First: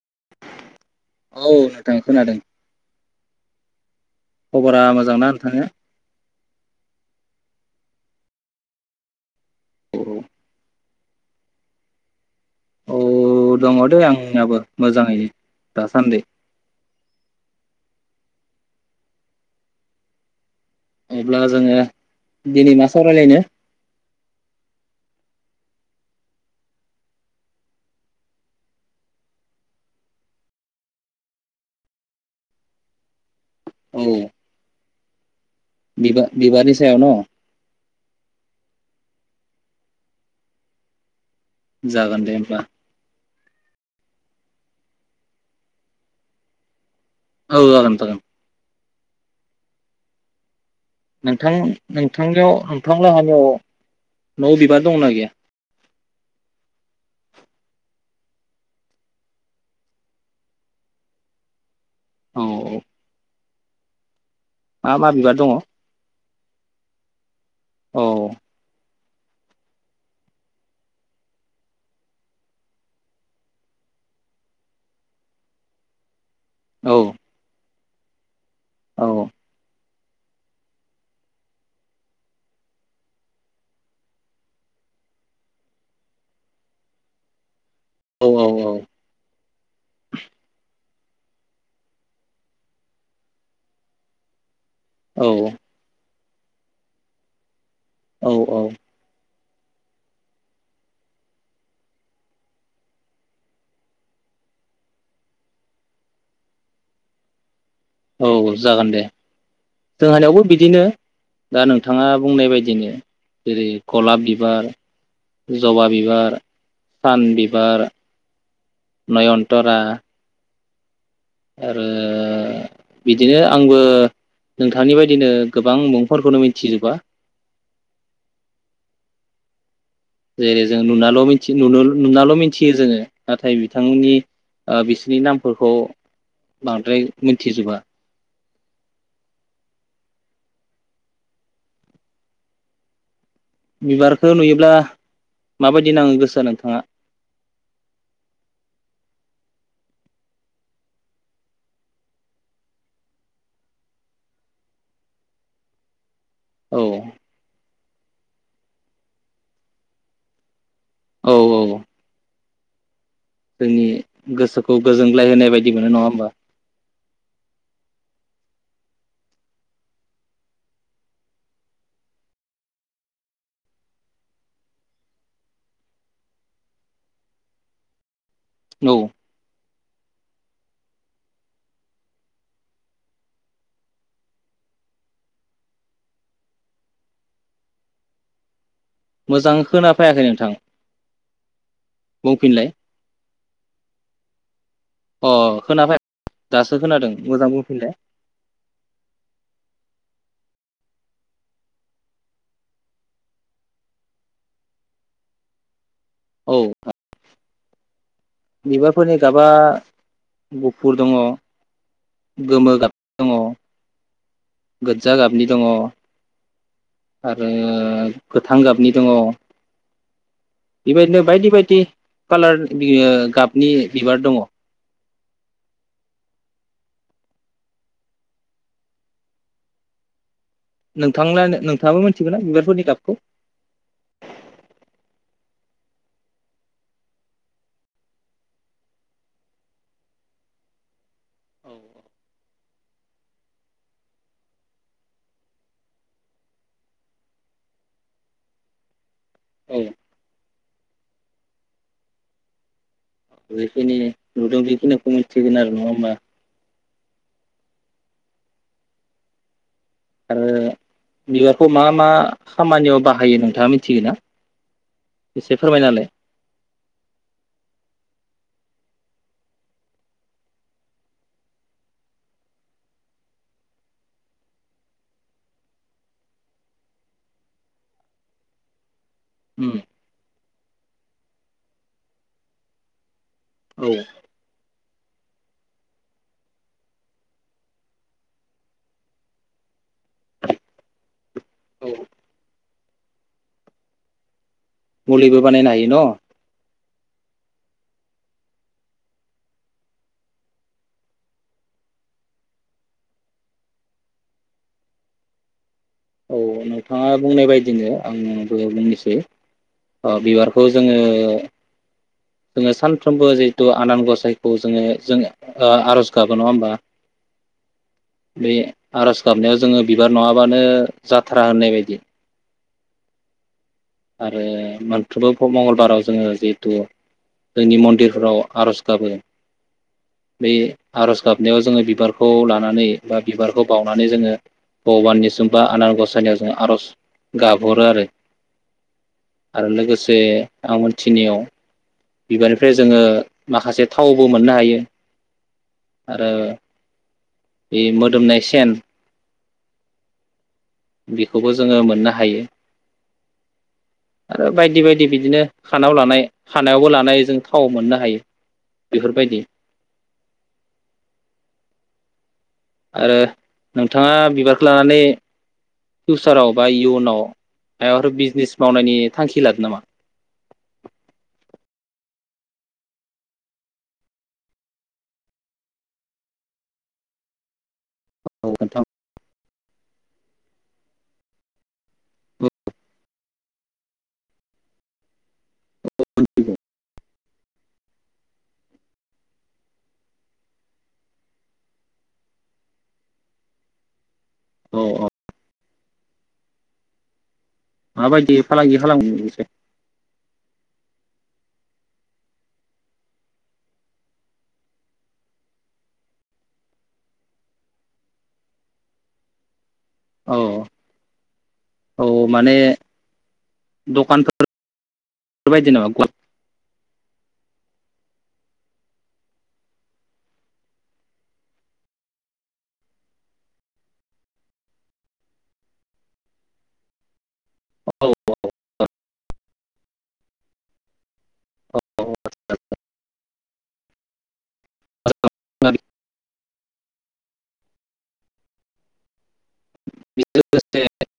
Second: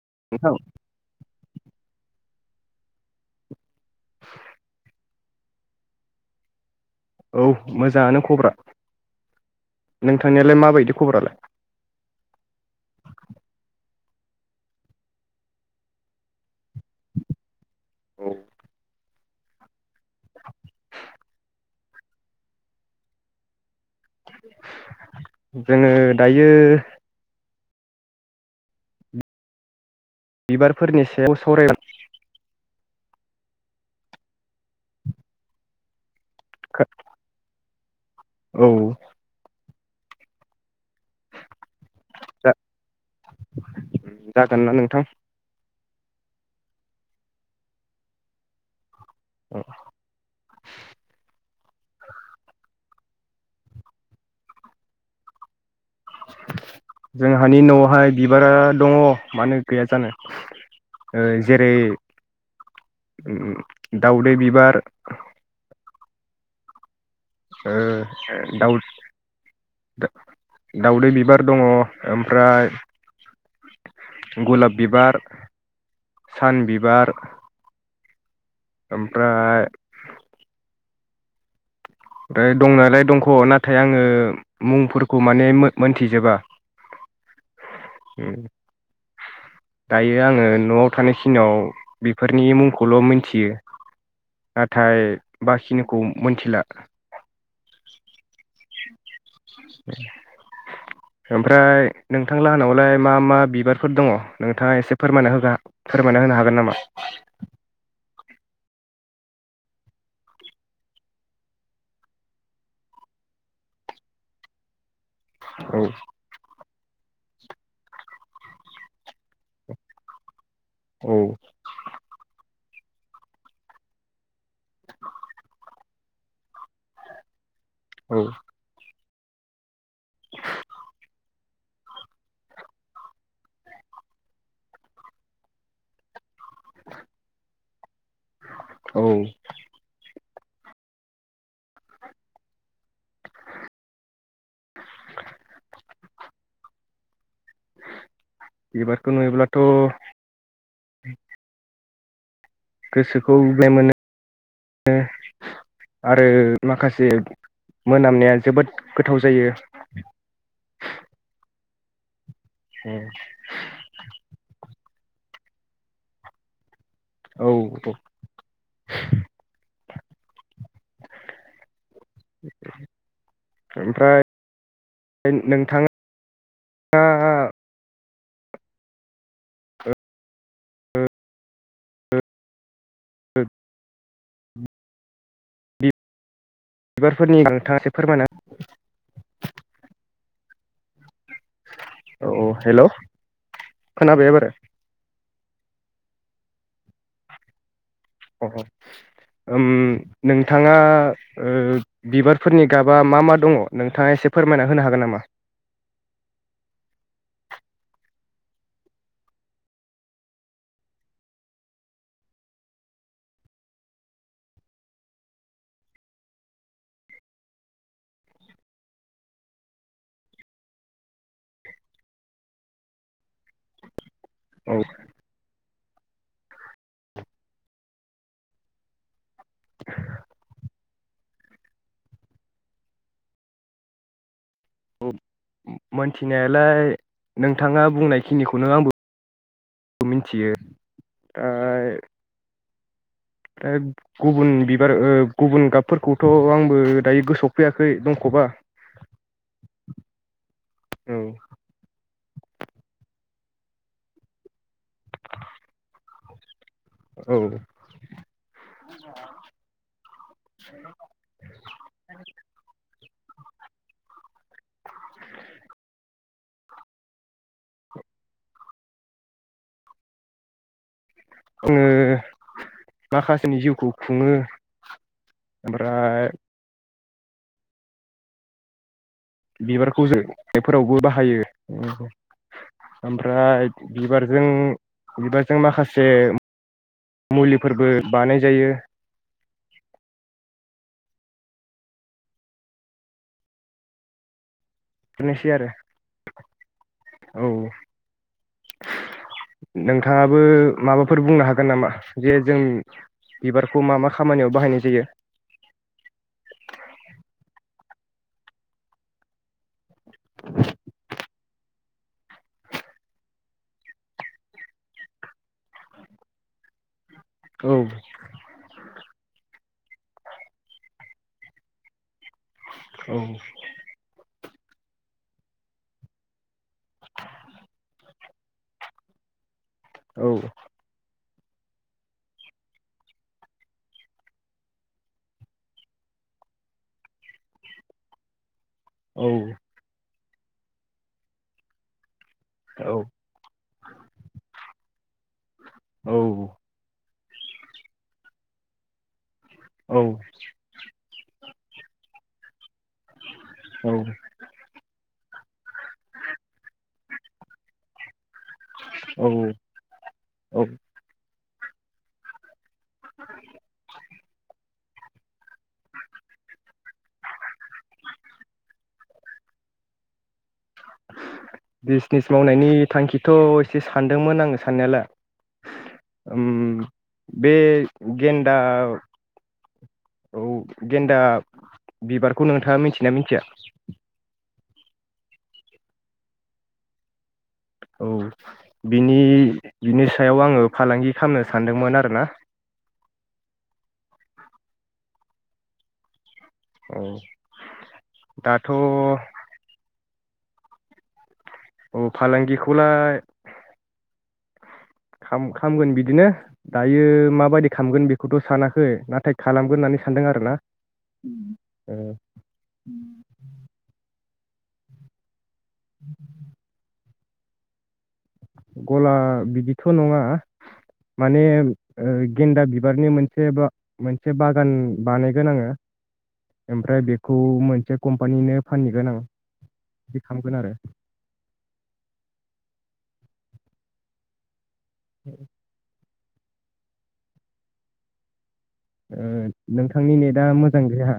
[unintelligible] औ नोंथां खोनादों खबरा मोजां ना मोजांना नोंथाङा औ मोजाङानो खबरा नोंथांनिलाय माबायदि खबरालाय औ दङ दे आंनिबो मोजाङैनो दासान्दै औ अब्ला जोङो दिनै मा सावरायलायनो जोङो दायो बिबारफोरनि सायाव सावरायनो बिबा बिबारनि सायाव न औ जागोन दे होमबा जागोन ना नोंथां औ जागोन जागोन औ नोंथां नोंथांनियाव नोंथां लागोनियाव नवाव बिबार दंना गैया जोंहानि नआवहाय बिबारा दङ मानो गैया जानो ओ जेरै औ औ ओम ओम दाउदै बि मा मा बिबार दङ ओ औ दाउ दाउदै बिबार दङ ओमफ्राय गलाप बिबार सान बिबार औ ओमफ्राय ओमफ्राय दंनालाय दंख नाथाय आङो मुंफोरखौ माने मोनथिजोबा औ उम दायो आङो न खिनाव बेफोरनि मुंखौल मिथियो। नाथाय बाखिनिखौ मोनथिला। औ औ। ओमफ्राय नोंथां लाहानावलाय मा मा बिबारफोर दङ। नोंथाङा एसे फोरमना होबा फोरमायना होनो हागोन नामा? औ औ जागोन दे जोंहानावबो बिदिनो दा नोंथाङा बुंनाय बादिनो। जेरै गलाब बिबार औ जबा बिबार सान बिबार नयनतरा औ आरो बिदिनो आंबो नोंथांनि बायदिनो गोबां मुंफोरखौनो मिथिजोबा। औ। जेरै जों नुनाल नुनाल मिथियो जोङो नाथाय बिथांमोननि बिसोरनि नामफोरखौ बांद्राय मिथिजोबा। औ। बिबारखौ नुयोब्ला माबायदि नाङो गोसोआ नोंथाङा बिबारखौ नुयोब्लाथ गोसोखौ [inaudible] मोनो। आरो औ माखासे मोनामनाया जोबोद गोथाव जायो। औ औ औ। उम। जोंनि गोसोखौ गोजोनग्लाय होनाय बायदि मोनो नङा होमबा। औ औ ओमफ्राय नोंथाङा औ। [inaudible] बिबार फोरनि नोंथाङा एसे फोरमायना मोजां खोना फैयाखै नोंथां। औ बुंफिनलाय हेलौ खोनाबाय एबार। खोनाफैया दासो खोनादों मोजां बुंफिनलाय अ उम नोंथाङा ओ बिबारफोरनि गाबा मा मा दङ नोंथाङा एसे फोरमायना होनो हागोन नामा? औ बिबारफोरनि गाबा गुफुर दङ गोमो गाब दङ। गोदजा गाबनि दङ आरो गोथां गाबनि दङ बेबायदिनो बायदि बायदि कालार नि गाबनि बिबार दङ। औ [inaudible] नोंथांल नोंथाङाबो मिथिगौ ना बिबारफोरनि गाबखौ? औ मोनथिनायालाय नोंथाङा बुंनायखिनिखौ नों आंबो मिथियो। आरो औ होद गुबुन बिबार गुबुन गाबफोरखौथ आंबो दायो गोसोआवफैयाखै दंखबा औ। जेखिनि नुदों बेखिनो मिथिगोन आरो नङा होमबा। औ। आरो बिबारखौ मा मा खामानियाव बाहा यो नोंथाङा मिथिगोन ना एसे फोरमायनालाय। ओ माखासेनि जिउखौ खुङो ओमफ्राय उम बिबारखौ जों बेफोरावबो बाहायो ओम ओमफ्राय औ बिबारजों बिबारजों माखासे मुलिफोरबो बानाय जायो। औ मुलिबो बेफोरनोसै आरो बानायनो हायो न' औ नोंथाङाबो माबाफोर बुंनो हागोन नामा जे जों औ नोंथाङा बुंनाय बायदिनो आंबो बुंनोसै बिबारखौ जोङो जोङो सानफ्रोमबो जिहेतु आनान गसाइखौ जोङो जों ओ आर'ज गाबो नङा होमबा औ बे आर'ज गाबनायाव जोङो बिबार नङाबानो जा थ्रा होननाय बायदि औ ओ मोनफ्रोमबो मंगलबाराव जोङो जिहेथु जोंनि मन्दिरफोराव आर'ज गाबो औ बे आर'ज गाबनायाव जोङो बिबारखौ लानानै बा बिबारखौ बावनानै जोङो भग'बाननिसिमबो आनार गसायनायाव जोंङो आर'ज गाबहरो आरो औ आरो लोगो जे आं मोनथिनियाव बिबारनिफ्राय औ जोङो माखासे थाव बो मोननो हायो आरो बे मोदोमनाय सेन्त औ खौबो जोंङो मोननो हायो। औ आरो बायदि-बायदि बिदिनो खानायाव लानाय खानायावबो ला नाय जों थाव मोननो हायो। औ बेफोरबायदि औ औ आरो नोंथाङा बिबार लानानै फिउचाराव बा इयुनाव मायबाफोर बिजनेस मावनायनि थांखि लादों नामा? बिजनेस मावनायनि थांखिथ' एसे सानदोंमोन आंङो साननायालाय ओम बे औ गेनदा नोंथां? औ गेनदा बिबारखौ नोंथाङा मिथियोना मिथिया? [unintelligible] औ बिनि बिनि सायाव आंङो फालांगि खामनो सानदोंमोन आरोना औ औ औ माबायदि दाथ' फालांगि खालामसै औ फालांगिखौलाय खाम खामगोन बिदिनो दायो माबायदि खामगोन बेखौथ' सानाखै नाथाय खालामगोन होननानै सानदों औ आरोना। ओ औ माने फोरबायदि नो गल गला बिदिथ' नंङा माने ओ गेन्दा बिबारनि मोनसे मोनसे बागान बानायगोन आंङो ओमफ्राय बे खौ मोनसे कम्पानिनो फानहैगोन आं बिदि खालामगोन आरो। [unintelligible] [unintelligible] ओ नोंथांनि नेटआ मोजां गैया।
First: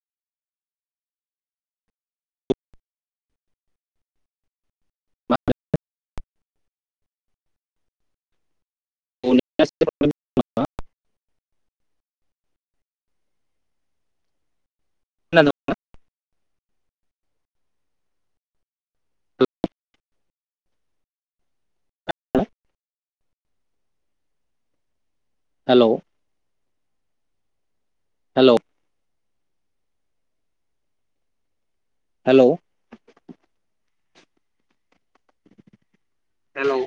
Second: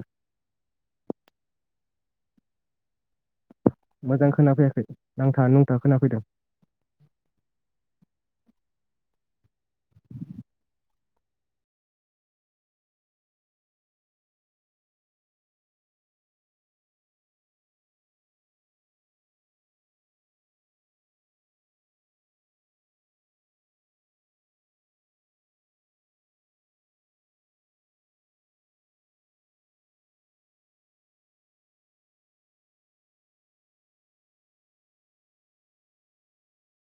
मोजां खोनाफैयाखै नांथा-नुंथा खोनाफैदों। [unintelligible] [unintelligible] Hello hello hello hello